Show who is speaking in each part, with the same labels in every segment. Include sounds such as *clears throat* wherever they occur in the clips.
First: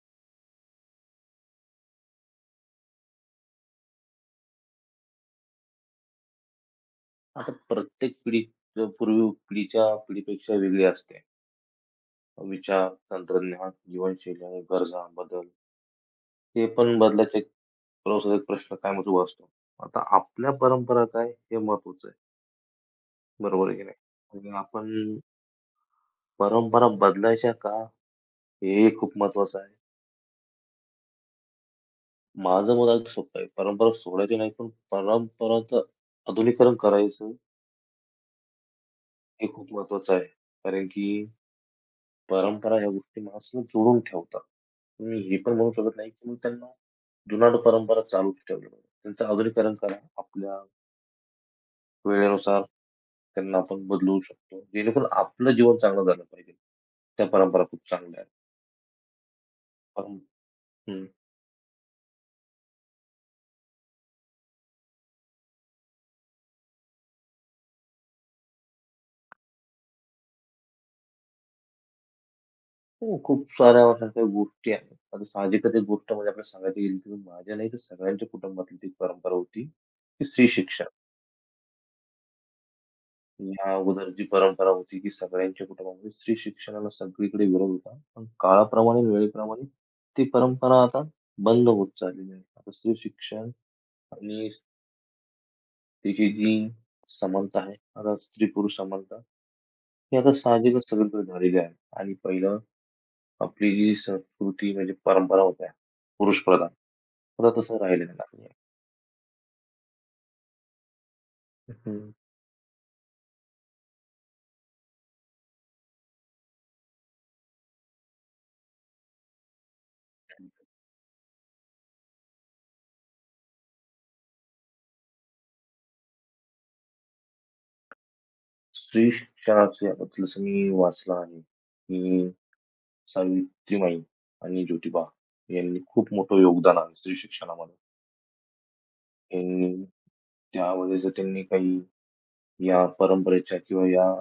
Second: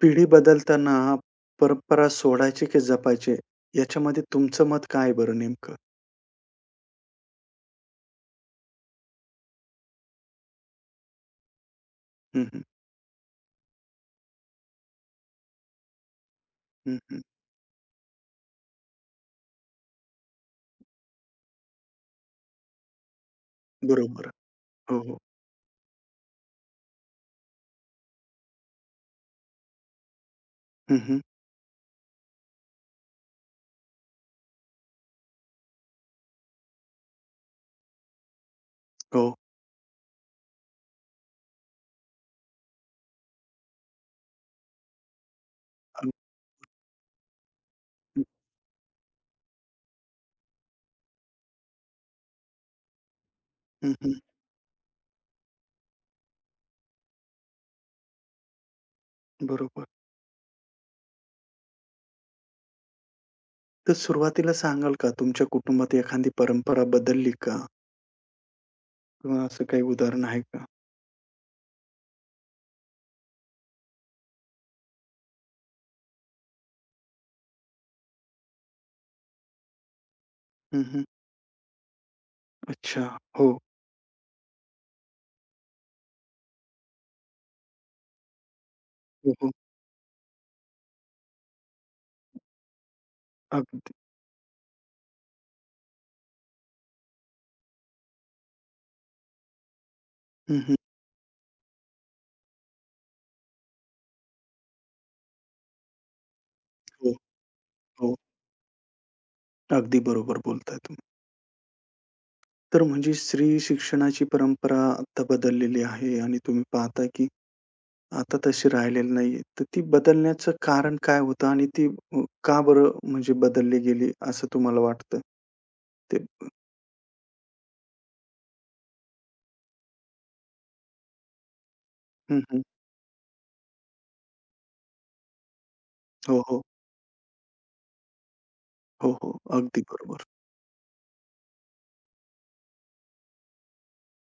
Speaker 1: पिढी बदलताना परंपरा सोडायची की जपायची? याच्यामध्ये तुमचं मत काय आहे बरं नेमकं?
Speaker 2: आता प्रत्येक पिढी पूर्वी पिढीच्या पिढीपेक्षा वेगळी असते.
Speaker 1: हं, हं.
Speaker 2: विचार, तंत्रज्ञान, जीवनशैली आणि गरजा, बदल हे
Speaker 1: हं,
Speaker 2: पण
Speaker 1: हं.
Speaker 2: बदलाचे प्रवासाचा एक प्रश्न कायमच उभा असतो. आता आपल्या परंपरा काय हे महत्वाचं आहे. बरोबर आहे की नाही?
Speaker 1: बरोबर.
Speaker 2: आणि आपण
Speaker 1: हो, हो.
Speaker 2: परंपरा बदलायच्या का? हे खूप महत्वाचं आहे.
Speaker 1: हं, हं.
Speaker 2: माझं मत अगदी सोपं आहे. परंपरा सोडायची नाही, पण परंपरांचं आधुनिकीकरण करायचं
Speaker 1: हो.
Speaker 2: हे खूप महत्वाचं आहे. कारण की परंपरा ह्या गोष्टी माणसाला जोडून ठेवतात. तुम्ही हे पण म्हणू शकत
Speaker 1: हं,
Speaker 2: नाही, की मग त्यांना जुनाट परंपरा चालू ठेवल्या पाहिजे. त्यांचं आधुनिकीकरण करा. आपल्या वेळेनुसार त्यांना आपण
Speaker 1: हं,
Speaker 2: बदलवू शकतो. जेणेकरून आपलं जीवन चांगलं झालं पाहिजे. त्या परंपरा खूप चांगल्या आहेत.
Speaker 1: बरोबर.
Speaker 2: परं हं.
Speaker 1: तर सुरुवातीला सांगाल का तुमच्या कुटुंबात एखादी परंपरा बदलली का? किंवा असं काही उदाहरण आहे का?
Speaker 2: हो, खूप साऱ्या काही गोष्टी आहेत. आता साहजिकच एक गोष्ट म्हणजे आपल्याला सांगायला गेली, की माझ्या नाही तर सगळ्यांच्या कुटुंबातली ती परंपरा होती, की स्त्री
Speaker 1: हं,
Speaker 2: शिक्षा.
Speaker 1: हं. अच्छा. हो.
Speaker 2: या अगोदर जी परंपरा होती, की सगळ्यांच्या कुटुंबामध्ये स्त्री शिक्षणाला सगळीकडे विरोध होता. पण काळाप्रमाणे
Speaker 1: हो, हो.
Speaker 2: वेळेप्रमाणे ती परंपरा आता बंद होत चाललेली आहे. आता स्त्री शिक्षण
Speaker 1: अगदी.
Speaker 2: आणि त्याची जी समानता आहे, आता स्त्री-पुरुष समानता, ही आता
Speaker 1: हं, हं.
Speaker 2: साहजिकच सगळीकडे झालेली आहे. आणि पहिलं आपली जी संस्कृती म्हणजे परंपरा होत्या पुरुषप्रधान,
Speaker 1: हो,
Speaker 2: आता तसं राहिलेलं
Speaker 1: हो.
Speaker 2: नाही आहे.
Speaker 1: अगदी बरोबर बोलताय तुम्ही.
Speaker 2: हं.
Speaker 1: तर म्हणजे स्त्री शिक्षणाची परंपरा आता बदललेली आहे आणि तुम्ही पाहता की आता तशी राहिलेली नाहीये. तर ती बदलण्याचं कारण काय होतं आणि ती का बरं म्हणजे बदलली गेली असं तुम्हाला वाटतं? ते
Speaker 2: स्त्री शिक्षणाचे आता जसं मी वाचलं आहे, की
Speaker 1: हं, हं.
Speaker 2: सावित्रीमाई आणि ज्योतिबा यांनी खूप
Speaker 1: हो,
Speaker 2: मोठं
Speaker 1: हो.
Speaker 2: योगदान आहे स्त्री शिक्षणामध्ये.
Speaker 1: हो, हो. अगदी
Speaker 2: यांनी
Speaker 1: बरोबर.
Speaker 2: त्यावेळेस जर त्यांनी काही या परंपरेच्या किंवा या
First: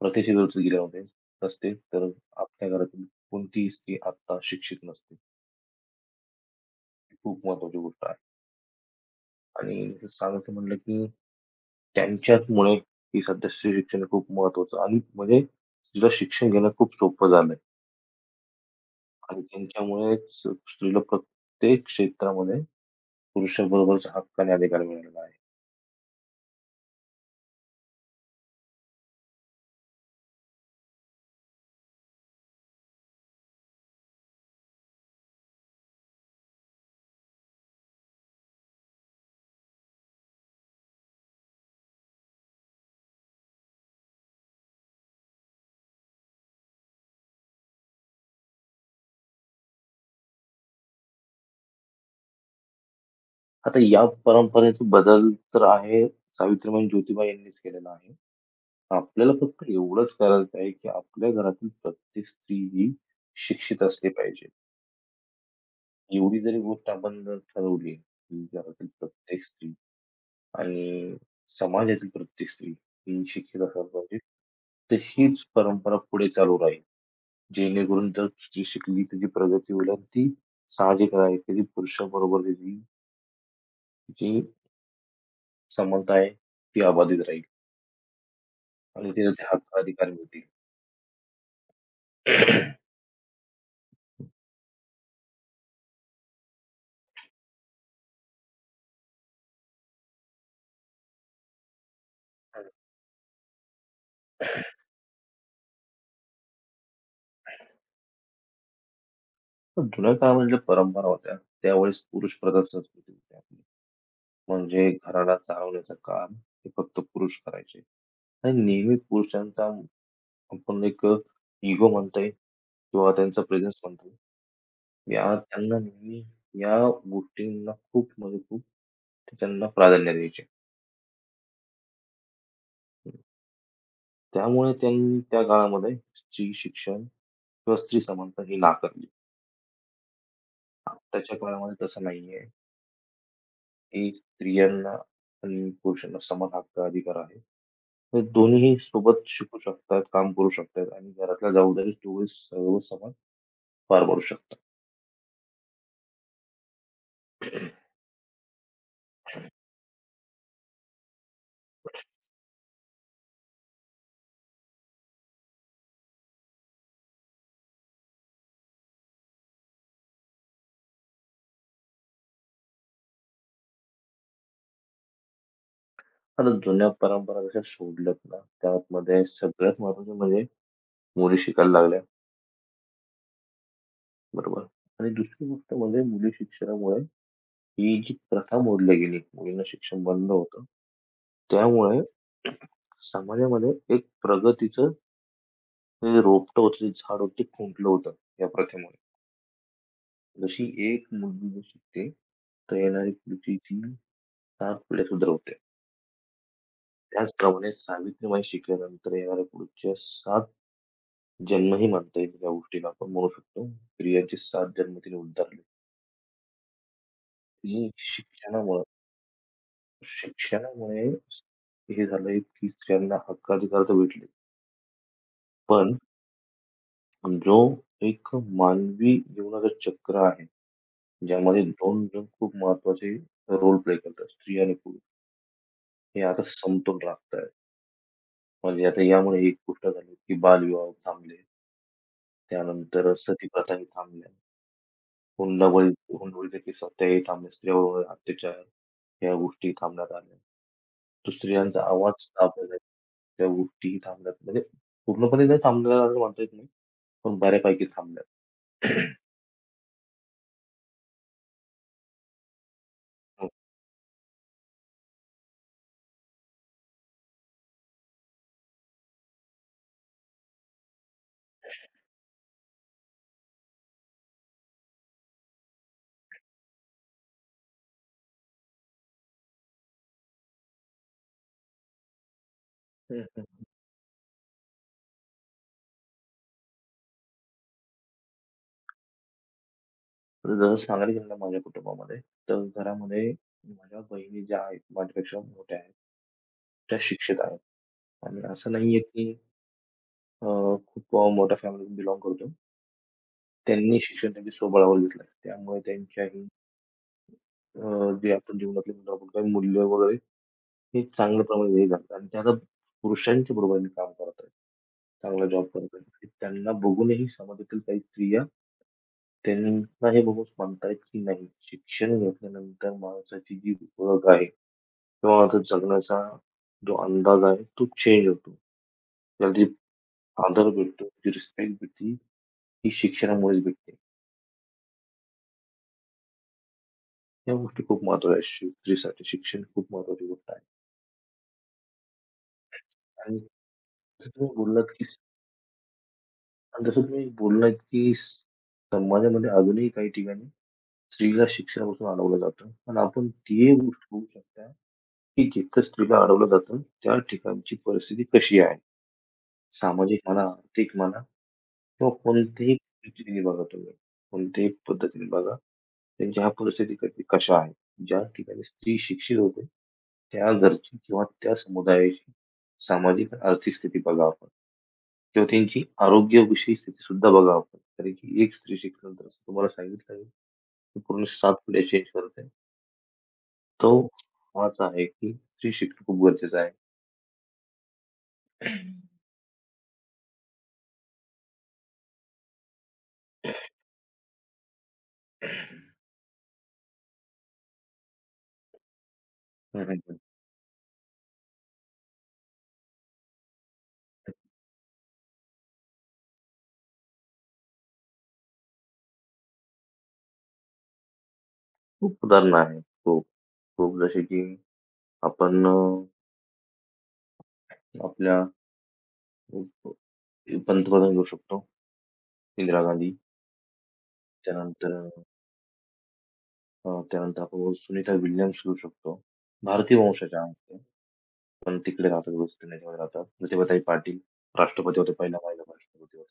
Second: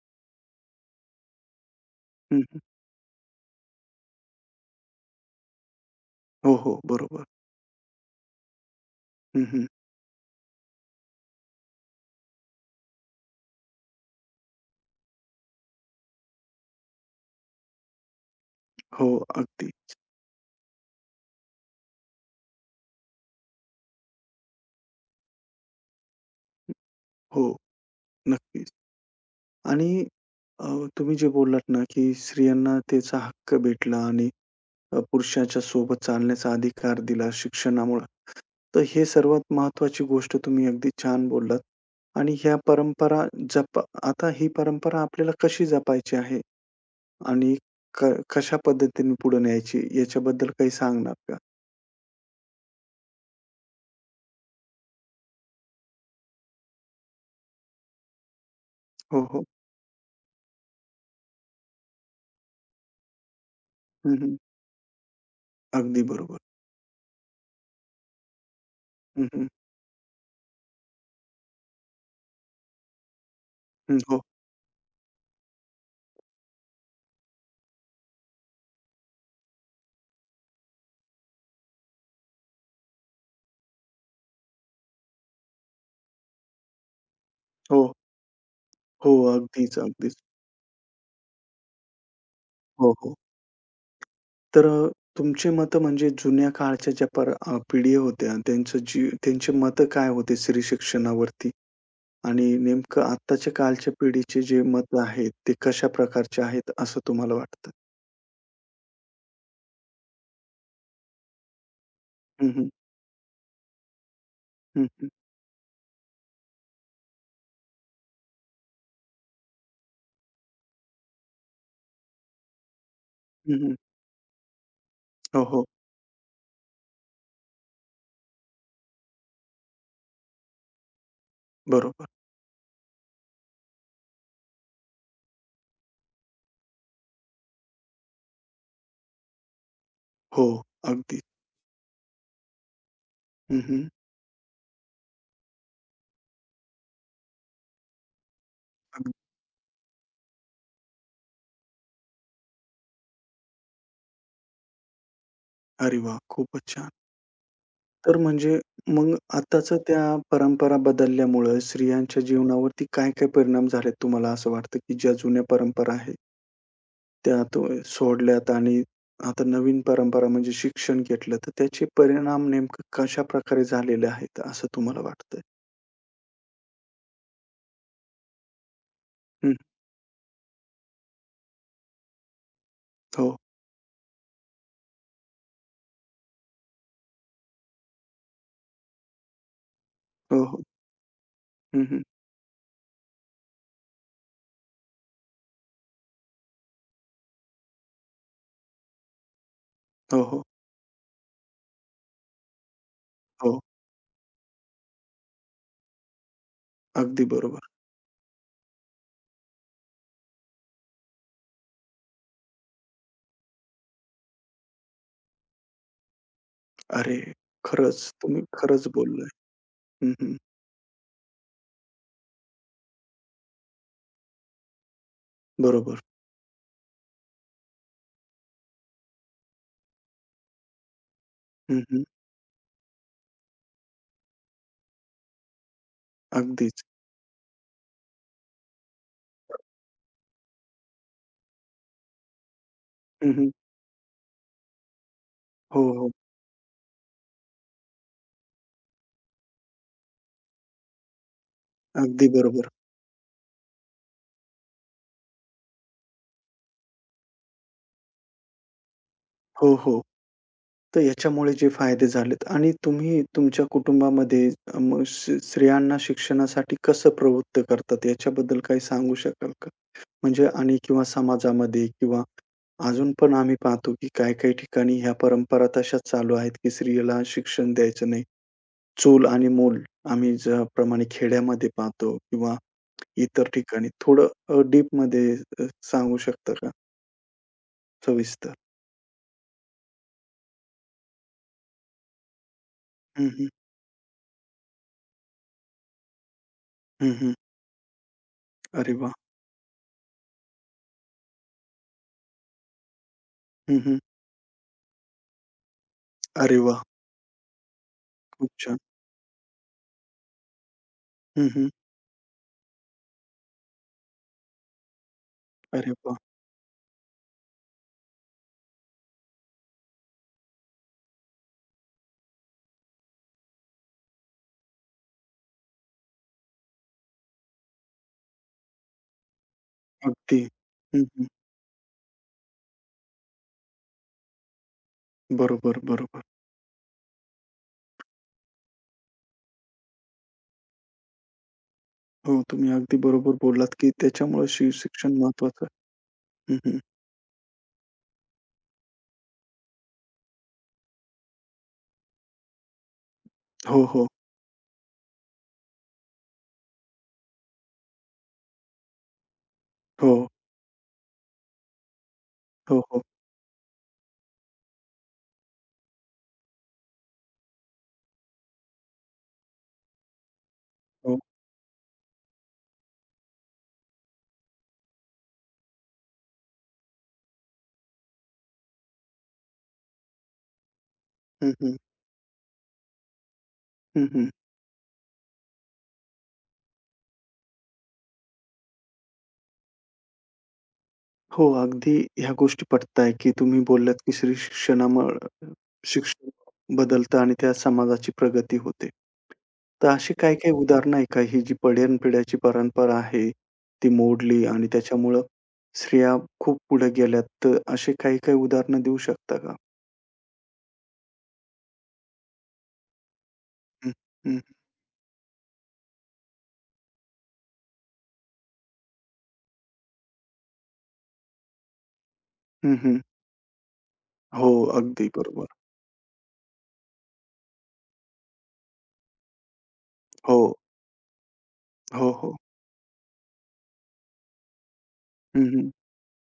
Speaker 2: प्रतिशिरोधाचे गेले होते असते तर
Speaker 1: हं, हं.
Speaker 2: आपल्या घरातील कोणतीही स्त्री आत्ता शिक्षित नसते.
Speaker 1: हो, हो.
Speaker 2: ही
Speaker 1: बरोबर.
Speaker 2: खूप महत्त्वाची गोष्ट आहे
Speaker 1: हं, हं.
Speaker 2: आणि जसं सांगायचं म्हटलं की त्यांच्याचमुळे ही सध्या स्त्री शिक्षण खूप महत्त्वाचं आणि म्हणजे स्त्रीला शिक्षण घेणं खूप सोपं झालंय
Speaker 1: हो,
Speaker 2: आणि
Speaker 1: अगदी.
Speaker 2: त्यांच्यामुळेच स्त्रीला प्रत्येक क्षेत्रामध्ये पुरुषाबरोबरच हक्काने अधिकार मिळालेला आहे.
Speaker 1: हो, नक्कीच. आणि अ, तुम्ही जे बोललात ना, की स्त्रियांना त्याचा हक्क भेटला आणि पुरुषाच्या सोबत चालण्याचा अधिकार दिला शिक्षणामुळं. तर हे सर्वात महत्वाची गोष्ट तुम्ही अगदी छान बोललात. आणि ह्या परंपरा जपा आता ही परंपरा आपल्याला कशी जपायची आहे आणि क कशा पद्धतीने पुढे न्यायची याच्याबद्दल काही सांगणार का?
Speaker 2: आता या परंपरेचा बदल तर आहे सावित्रीबाई आणि ज्योतिबा यांनीच केलेला आहे.
Speaker 1: हो,
Speaker 2: आपल्याला
Speaker 1: हो.
Speaker 2: फक्त एवढंच करायचं आहे, की आपल्या घरातील प्रत्येक स्त्री ही शिक्षित असली
Speaker 1: हं, हं.
Speaker 2: पाहिजे.
Speaker 1: अगदी बरोबर.
Speaker 2: एवढी जरी गोष्ट आपण जर ठरवली, की घरातील
Speaker 1: हं,
Speaker 2: प्रत्येक
Speaker 1: हं.
Speaker 2: स्त्री आणि समाजातील प्रत्येक स्त्री ही शिक्षित असायला
Speaker 1: हं.
Speaker 2: पाहिजे.
Speaker 1: हो,
Speaker 2: तर हीच परंपरा पुढे चालू राहील. जेणेकरून जर स्त्री शिकली तिची प्रगती होईल आणि ती साहजिक आहे की पुरुषाबरोबर तिची जी समानता आहे ती अबाधित राहील
Speaker 1: हो, हो.
Speaker 2: आणि तिला ते
Speaker 1: अगदीच,
Speaker 2: हक्क अधिकार
Speaker 1: अगदीच.
Speaker 2: मिळतील.
Speaker 1: हो,
Speaker 2: *clears throat*
Speaker 1: हो. तर तुमचे मतं म्हणजे जुन्या काळच्या ज्या पिढी होत्या त्यांचं जी त्यांचे मतं काय होते स्त्री शिक्षणावरती? आणि नेमकं आत्ताच्या कालच्या पिढीचे जे मत आहेत, ते कशा प्रकारचे आहेत असं तुम्हाला वाटतं?
Speaker 2: पण जुन्या काळामध्ये ज्या परंपरा होत्या, त्यावेळेस पुरुष
Speaker 1: हं,
Speaker 2: प्रधान
Speaker 1: हं.
Speaker 2: संस्कृती होती आपली.
Speaker 1: हं,
Speaker 2: म्हणजे
Speaker 1: हं.
Speaker 2: घराणा चालवण्याचं काम हे फक्त पुरुष करायचे आणि नेहमी पुरुषांचा आपण एक इगो म्हणता येईल किंवा त्यांचा
Speaker 1: हं, हं.
Speaker 2: प्रेझेन्स म्हणतो. या
Speaker 1: हो, हो.
Speaker 2: त्यांना नेहमी या गोष्टींना खूप म्हणजे खूप त्यांना प्राधान्य द्यायचे.
Speaker 1: बरोबर.
Speaker 2: त्यामुळे त्यांनी त्या काळामध्ये स्त्री शिक्षण किंवा स्त्री समानता ही नाकारली.
Speaker 1: हो, अगदी.
Speaker 2: आत्ताच्या काळामध्ये तसं नाहीये,
Speaker 1: हं, हं.
Speaker 2: की स्त्रियांना आणि पुरुषांना समान हक्क, अधिकार आहेत. हे दोन्हीही
Speaker 1: अगदी.
Speaker 2: सोबत शिकू शकतात, काम करू शकतात आणि घरातल्या जबाबदारी दोघे सर्वसमान पार पाडू शकतात.
Speaker 1: अरे वाह! खूपच छान. तर म्हणजे मग आत्ताचं त्या परंपरा बदलल्यामुळं स्त्रियांच्या जीवनावरती काय, काय परिणाम झालेत तुम्हाला असं वाटतं, की ज्या जुन्या परंपरा आहेत त्या तो सोडल्यात आणि आता नवीन परंपरा म्हणजे शिक्षण घेतलं, तर त्याचे परिणाम नेमकं कशाप्रकारे झालेले आहेत असं तुम्हाला वाटतंय?
Speaker 2: आता जुन्या परंपरा जशा सोडल्यात ना, त्यामध्ये
Speaker 1: हं.
Speaker 2: सगळ्यात महत्त्वाचं म्हणजे मुली शिकायला लागल्या,
Speaker 1: हो.
Speaker 2: बरोबर. आणि दुसरी गोष्ट म्हणजे मुली शिक्षणामुळे ही जी प्रथा मोडली गेली, मुलींना शिक्षण बंद
Speaker 1: हो, हो.
Speaker 2: होतं.
Speaker 1: हं,
Speaker 2: त्यामुळे
Speaker 1: हं.
Speaker 2: समाजामध्ये एक प्रगतीचं जे रोपटं होतं, जे झाड होतं ते खुंटलं होतं या प्रथेमुळे.
Speaker 1: हो, हो.
Speaker 2: जशी एक मुलगी जर शिकते, तर येणारी पुढची
Speaker 1: हो.
Speaker 2: ती 7 पिढ्या सुधारवते.
Speaker 1: अगदी बरोबर.
Speaker 2: त्याचप्रमाणे सावित्रीबाई शिकल्यानंतर येणाऱ्या पुढच्या सात जन्मही म्हणता येतील या गोष्टीला. आपण म्हणू शकतो स्त्रियांचे सात जन्म तिने उद्धारले.
Speaker 1: अरे!
Speaker 2: ती
Speaker 1: खरंच तुम्ही
Speaker 2: शिक्षणामुळं
Speaker 1: खरंच बोललाय. हं, हं.
Speaker 2: शिक्षणामुळे हे झालंय की स्त्रियांना हक्काधिकार तर भेटले. पण
Speaker 1: बरोबर.
Speaker 2: जो एक मानवी जीवनाचं चक्र आहे, ज्यामध्ये
Speaker 1: हं, हं.
Speaker 2: 2 जण खूप महत्वाचे रोल प्ले करतात, स्त्री आणि पुरुष. हे आता
Speaker 1: अगदीच.
Speaker 2: समतोल राखतायत. म्हणजे आता यामुळे एक गोष्ट झाली की बालविवाह थांबले. त्यानंतर
Speaker 1: हं,
Speaker 2: सती
Speaker 1: हं.
Speaker 2: प्रथाही थांबल्या.
Speaker 1: हो,
Speaker 2: हुंडाबळी
Speaker 1: हो.
Speaker 2: हुंडबळीसाठी थांबण्यावर अत्याचार या गोष्टी थांबण्यात आल्या. तो स्त्रियांचा आवाज
Speaker 1: अगदी बरोबर.
Speaker 2: दाबला त्या गोष्टीही थांबल्यात. म्हणजे पूर्णपणे नाही थांबल्या असं म्हणता येत नाही, पण बऱ्यापैकी थांबल्यात. *clears throat*
Speaker 1: हो, हो. तर याच्यामुळे जे फायदे झालेत आणि तुम्ही
Speaker 2: हो.
Speaker 1: तुमच्या कुटुंबामध्ये मग स्त्रियांना शिक्षणासाठी कसं प्रवृत्त करतात याच्याबद्दल काही सांगू शकाल का? म्हणजे आणि किंवा समाजामध्ये किंवा अजून पण आम्ही पाहतो की काही-काही ठिकाणी ह्या परंपरा तशाच चालू आहेत की स्त्रीला शिक्षण द्यायचं नाही. चूल आणि मूल आम्ही ज्याप्रमाणे खेड्यामध्ये पाहतो किंवा
Speaker 2: हं, हं.
Speaker 1: इतर ठिकाणी थोडं डीपमध्ये अ, सांगू शकता का सविस्तर?
Speaker 2: तर जसं सांगायला गेलं ना माझ्या कुटुंबामध्ये, तर
Speaker 1: हं,
Speaker 2: घरामध्ये
Speaker 1: हं.
Speaker 2: माझ्या बहिणी ज्या आहेत, माझ्यापेक्षा मोठ्या आहेत, त्या
Speaker 1: हं, हं.
Speaker 2: शिक्षित आहेत. आणि असं
Speaker 1: अरे
Speaker 2: नाहीये
Speaker 1: वाह!
Speaker 2: की अ, खूप मोठ्या फॅमिलीतून बिलॉन्ग करतो.
Speaker 1: हं, हं.
Speaker 2: त्यांनी शिक्षण त्यांच्या स्वबळावर घेतलं. त्यामुळे त्यांच्याही
Speaker 1: अरे वाह!
Speaker 2: जे
Speaker 1: खूप
Speaker 2: आपण
Speaker 1: छान.
Speaker 2: जीवनातले म्हणतो आपण काही मूल्य वगैरे हे चांगल्या
Speaker 1: हं, हं.
Speaker 2: प्रमाणे हे घालतात आणि त्या आता पुरुषांच्या बरोबरीने काम करत आहेत. चांगला जॉब
Speaker 1: अरे
Speaker 2: करत
Speaker 1: वाह!
Speaker 2: आहेत. त्यांना बघूनही समाजातील काही स्त्रिया त्यांना हे बघून म्हणतायत, की नाही शिक्षण घेतल्यानंतर माणसाची जी ओळख आहे किंवा माणसाचा जगण्याचा जो अंदाज आहे तो चेंज होतो. त्याला जी
Speaker 1: अगदी.
Speaker 2: आदर
Speaker 1: हं,
Speaker 2: भेटतो,
Speaker 1: हं.
Speaker 2: जी रिस्पेक्ट भेटते ही शिक्षणामुळेच भेटते.
Speaker 1: बरोबर, बरोबर.
Speaker 2: या गोष्टी खूप महत्त्वाच्या आहेत स्त्रीसाठी शिक्षण खूप महत्त्वाची गोष्ट आहे.
Speaker 1: हो, तुम्ही अगदी बरोबर
Speaker 2: आणि
Speaker 1: बोललात, की
Speaker 2: जसं
Speaker 1: त्याच्यामुळे
Speaker 2: तुम्ही बोललात, की
Speaker 1: शिवशिक्षण महत्वाचं आहे. हं, हं.
Speaker 2: आणि जसं तुम्ही बोललात, की समाजामध्ये अजूनही काही ठिकाणी स्त्रीला शिक्षणापासून अडवलं जातं. पण आपण ती
Speaker 1: हो,
Speaker 2: गोष्ट
Speaker 1: हो.
Speaker 2: होऊ शकता, की जिथं स्त्रीला अडवलं जातं, त्या ठिकाणची परिस्थिती कशी आहे?
Speaker 1: हो.
Speaker 2: सामाजिक म्हणा, आर्थिक म्हणा किंवा कोणत्याही
Speaker 1: हो, हो.
Speaker 2: पद्धतीने बघा तुम्ही. कोणत्याही पद्धतीने बघा, त्यांच्या ह्या परिस्थिती कधी कशा आहेत. ज्या ठिकाणी स्त्री शिक्षित होते, त्या घरची
Speaker 1: हो.
Speaker 2: किंवा त्या समुदायाची सामाजिक आणि आर्थिक स्थिती बघा आपण किंवा त्यांची आरोग्याविषयी स्थिती सुद्धा बघा आपण. कारण की एक स्त्री शिकल्यानंतर असं तुम्हाला सांगितलं आहे, की पूर्ण
Speaker 1: हं,
Speaker 2: 7
Speaker 1: हं.
Speaker 2: पिढ्या चेंज करते. तो
Speaker 1: हं, हं.
Speaker 2: हाच आहे, की स्त्री शिकणं खूप गरजेचं आहे.
Speaker 1: हो, अगदी ह्या गोष्टी पटताय, की तुम्ही बोललात, की श्री शिक्षणामुळं शिक्षण बदलतं आणि त्या समाजाची प्रगती होते.
Speaker 2: हं,
Speaker 1: तर
Speaker 2: हं,
Speaker 1: अशी
Speaker 2: हं.
Speaker 1: हं. काही-काही उदाहरणं आहे का, ही जी पिढ्यानपिढ्याची परंपरा आहे, ती मोडली आणि त्याच्यामुळं स्त्रिया खूप पुढे गेल्यात, तर अशी काही-काही उदाहरणं देऊ शकता का?
Speaker 2: खूप उदाहरणं आहेत. खूप,
Speaker 1: हं,
Speaker 2: खूप जसे
Speaker 1: हं,
Speaker 2: की आपण आपल्या पंतप्रधान घेऊ शकतो,
Speaker 1: हं,
Speaker 2: इंदिरा
Speaker 1: हं.
Speaker 2: गांधी.
Speaker 1: हो,
Speaker 2: त्यानंतर
Speaker 1: अगदी बरोबर.
Speaker 2: त्यानंतर आपण सुनीता विल्यम्स घेऊ शकतो. भारतीय
Speaker 1: हो,
Speaker 2: वंशाच्या आहेत त्या, पण तिकडे
Speaker 1: हो,
Speaker 2: राहतात,
Speaker 1: हो.
Speaker 2: वेस्ट इंडिजमध्ये राहतात. प्रतिभाताई पाटील राष्ट्रपती होत्या, पहिल्या
Speaker 1: हं,
Speaker 2: महिला
Speaker 1: हं.
Speaker 2: राष्ट्रपती होत्या.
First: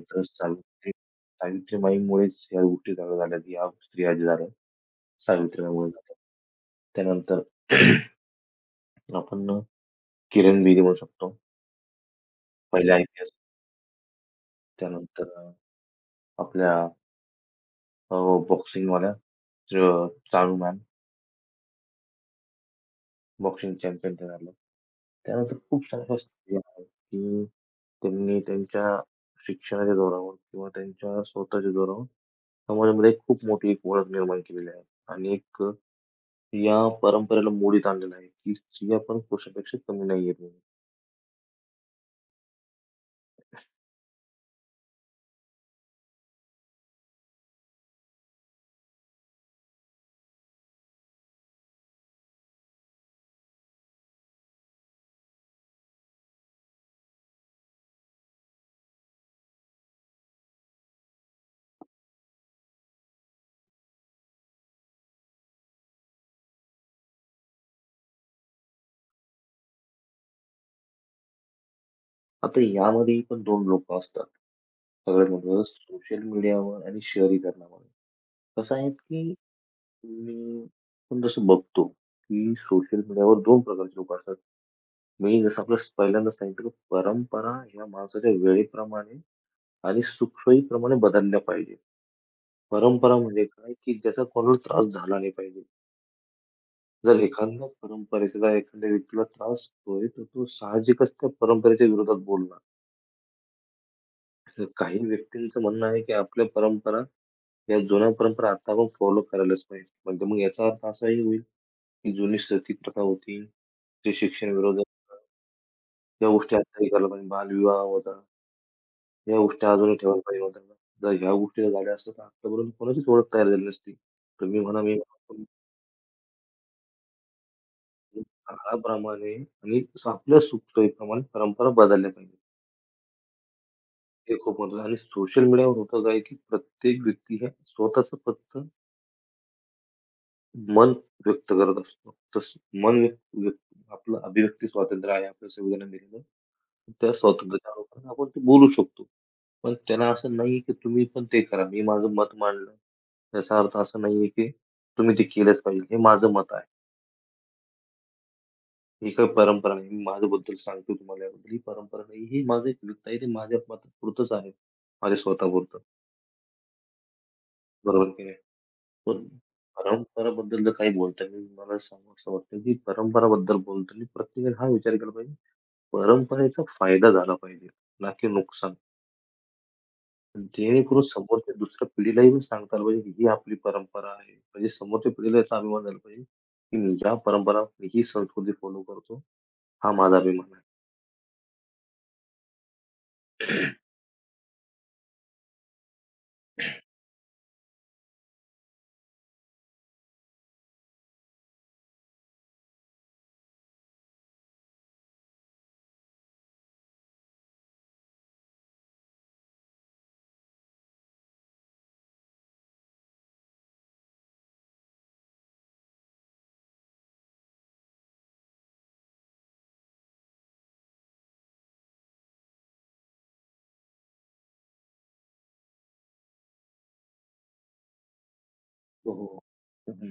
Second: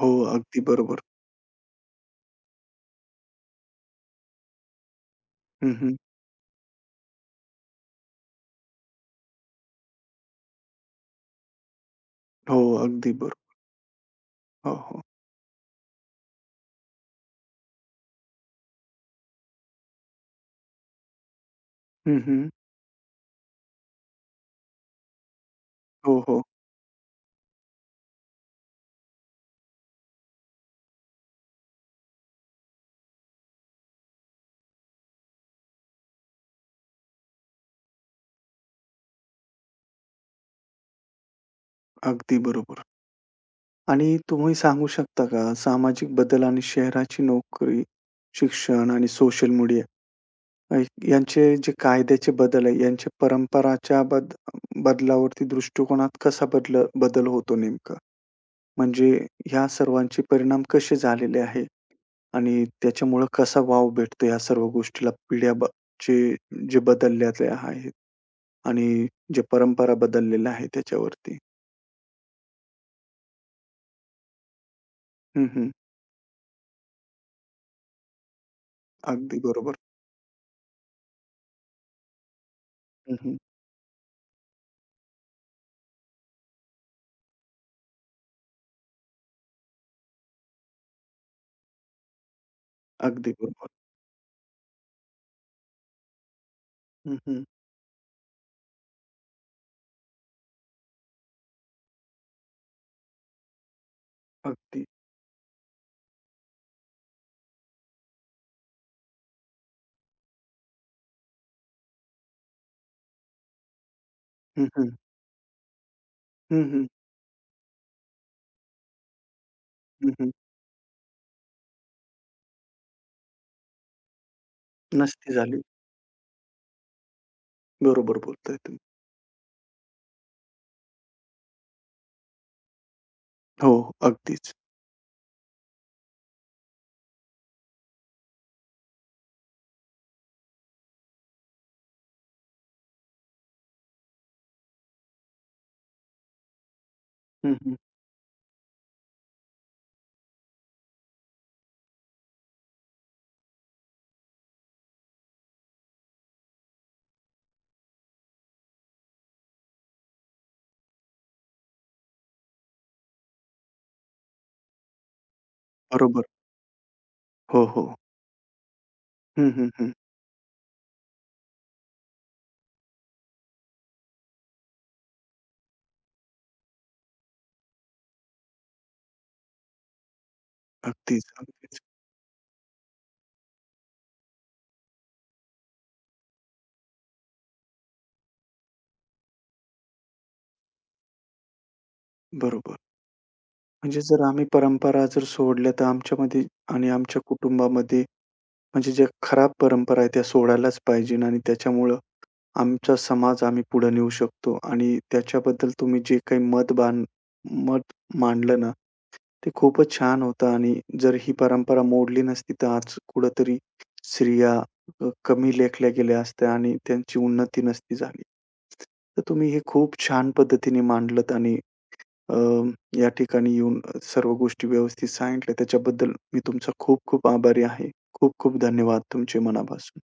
Speaker 1: हो, अगदी बरोबर.
Speaker 2: सावित्रीमाईंमुळेच ह्या गोष्टी झाल्या, ह्या स्त्रिया ज्या झाल्या,
Speaker 1: हं,
Speaker 2: सावित्रीमाईमुळे
Speaker 1: हं.
Speaker 2: त्यानंतर *clears throat* आपण किरण बेदी म्हणू शकतो.
Speaker 1: हो,
Speaker 2: पहिले
Speaker 1: अगदी
Speaker 2: IPS
Speaker 1: बरोबर. हो, हो.
Speaker 2: त्यानंतर आपल्या अ, बॉक्सिंगवाल्या चानू मॅम
Speaker 1: हं, हं.
Speaker 2: बॉक्सिंग चॅम्पियन त्या झाल्या. त्यानंतर खूप साऱ्या
Speaker 1: हो, हो.
Speaker 2: स्त्रिया आहेत, की त्यांनी त्यांच्या शिक्षणाच्या जोरावर किंवा त्यांच्या स्वतःच्या जोरावर समाजामध्ये खूप मोठी एक ओळख निर्माण केलेली आहे आणि एक या परंपरेला मोडीत आणलेलं आहे, की स्त्रिया पण पुरुषापेक्षा कमी नाहीयेत म्हणून.
Speaker 1: अगदी बरोबर. आणि तुम्ही सांगू शकता का सामाजिक बदल आणि शहराची नोकरी, शिक्षण आणि सोशल मीडिया अ, यांचे जे कायद्याचे बदल आहे, यांच्या परंपराच्या बदलावरती दृष्टिकोनात कसा बदल बदल होतो नेमका? म्हणजे ह्या सर्वांचे परिणाम कसे झालेले आहे आणि त्याच्यामुळं कसा वाव भेटतो या सर्व गोष्टीला पिढ्या ब चे जे बदललेले आहेत आणि जे परंपरा बदललेल्या आहे त्याच्यावरती?
Speaker 2: आता यामध्ये पण 2 लोकं असतात. सगळ्यात
Speaker 1: हं,
Speaker 2: महत्त्वाचं
Speaker 1: हं.
Speaker 2: सोशल मीडियावर आणि शहरीकरणामुळे. कसं आहे की
Speaker 1: अगदी बरोबर.
Speaker 2: मी पण जसं बघतो की सोशल
Speaker 1: हं, हं.
Speaker 2: मीडियावर 2 प्रकारचे लोकं असतात. मी जसं आपलं पहिल्यांदा सांगितलं की परंपरा ह्या माणसाच्या वेळेप्रमाणे आणि सुखसोयीप्रमाणे बदलल्या पाहिजे. परंपरा
Speaker 1: अगदी
Speaker 2: म्हणजे
Speaker 1: बरोबर.
Speaker 2: काय की ज्याचा कोणाला त्रास झाला नाही पाहिजे.
Speaker 1: हं,
Speaker 2: जर
Speaker 1: हं.
Speaker 2: एखाद्या परंपरेचा जर एखाद्या व्यक्तीला त्रास होतोय, तर तो साहजिकच त्या परंपरेच्या विरोधात बोलणार. तर
Speaker 1: अगदी.
Speaker 2: काही व्यक्तींचं म्हणणं आहे की आपल्या परंपरा या जुन्या परंपरा आता आपण फॉलो करायलाच पाहिजे. म्हणजे मग याचा अर्थ असाही होईल, की जुनी सतीप्रथा होती, जे शिक्षण
Speaker 1: हं, हं.
Speaker 2: विरोधात या गोष्टी
Speaker 1: हं, हं.
Speaker 2: आत्ताही करायला पाहिजे. बालविवाह होता, या गोष्टी अजूनही
Speaker 1: हं,
Speaker 2: ठेवायला
Speaker 1: हं.
Speaker 2: पाहिजे होत्या. जर ह्या गोष्टी जर झाल्या असत्या, तर आत्तापर्यंत कोणाचीच ओळख तयार झाली नसती. तुम्ही म्हणा, मी म्हणा,
Speaker 1: नसती
Speaker 2: पण
Speaker 1: झाली. बरोबर बोलताय तुम्ही.
Speaker 2: काळाप्रमाणे आणि आपल्या सुखसोयीप्रमाणे परंपरा बदलल्या पाहिजेत.
Speaker 1: हो, हो.
Speaker 2: हे
Speaker 1: अगदीच.
Speaker 2: खूप महत्वाचं आणि सोशल मीडियावर होतं काय, की प्रत्येक व्यक्ती ह्या स्वतःचं फक्त मन व्यक्त करत असतो. तसं आपलं अभिव्यक्ती स्वातंत्र्य आहे आपल्या संविधानात दिलेलं. त्या
Speaker 1: हं,
Speaker 2: स्वातंत्र्याच्या
Speaker 1: हं.
Speaker 2: आलोकाने आपण ते बोलू शकतो. पण त्याला असं नाही की तुम्ही पण ते करा. मी माझं मत मांडलं. याचा अर्थ असा नाहीये की तुम्ही ते केलंच पाहिजे. हे माझं मत आहे. ही काही परंपरा नाही. मी माझ्याबद्दल सांगतो तुम्हाला याबद्दल. ही परंपरा नाही. हे माझं एक व्यक्त आहे. ते माझ्या मतापुरतंच आहे. माझ्या स्वतःपुरतं.
Speaker 1: बरोबर. हो, हो.
Speaker 2: बरोबर की नाही? पण
Speaker 1: हं, हं, हं.
Speaker 2: परंपराबद्दल जर काही बोलताय, मला सांगू असं वाटतं की परंपराबद्दल बोलताना प्रत्येकाने हा विचार केला पाहिजे परंपरेचा फायदा झाला पाहिजे, ना की नुकसान. जेणेकरून
Speaker 1: अगदीच,
Speaker 2: समोरच्या
Speaker 1: अगदीच.
Speaker 2: दुसऱ्या पिढीलाही मी सांगता आलं पाहिजे, की ही आपली परंपरा आहे. म्हणजे समोरच्या पिढीला याचा अभिमान झाला पाहिजे, की मी या परंपरा, मी ही संस्कृती फॉलो करतो. हा माझा अभिमान आहे.
Speaker 1: बरोबर. म्हणजे जर आम्ही परंपरा जर सोडल्या तर आमच्यामध्ये आणि आमच्या कुटुंबामध्ये म्हणजे ज्या खराब परंपरा आहेत त्या सोडायलाच पाहिजे आणि त्याच्यामुळं आमचा समाज आम्ही पुढे नेऊ शकतो आणि त्याच्याबद्दल तुम्ही जे काही मत मांडलं ना, ते खूपच छान होतं आणि जर ही परंपरा मोडली नसती, तर आज कुठेतरी स्त्रिया कमी लेखल्या गेल्या असत्या आणि त्यांची उन्नती नसती झाली. तर तुम्ही हे खूप छान पद्धतीने मांडलत आणि अ, या ठिकाणी येऊन सर्व गोष्टी व्यवस्थित सांगितल्या. त्याच्याबद्दल मी तुमचा खूप खूप आभारी आहे. खूप खूप धन्यवाद
Speaker 2: हो,
Speaker 1: तुमचे
Speaker 2: हो.
Speaker 1: मनापासून.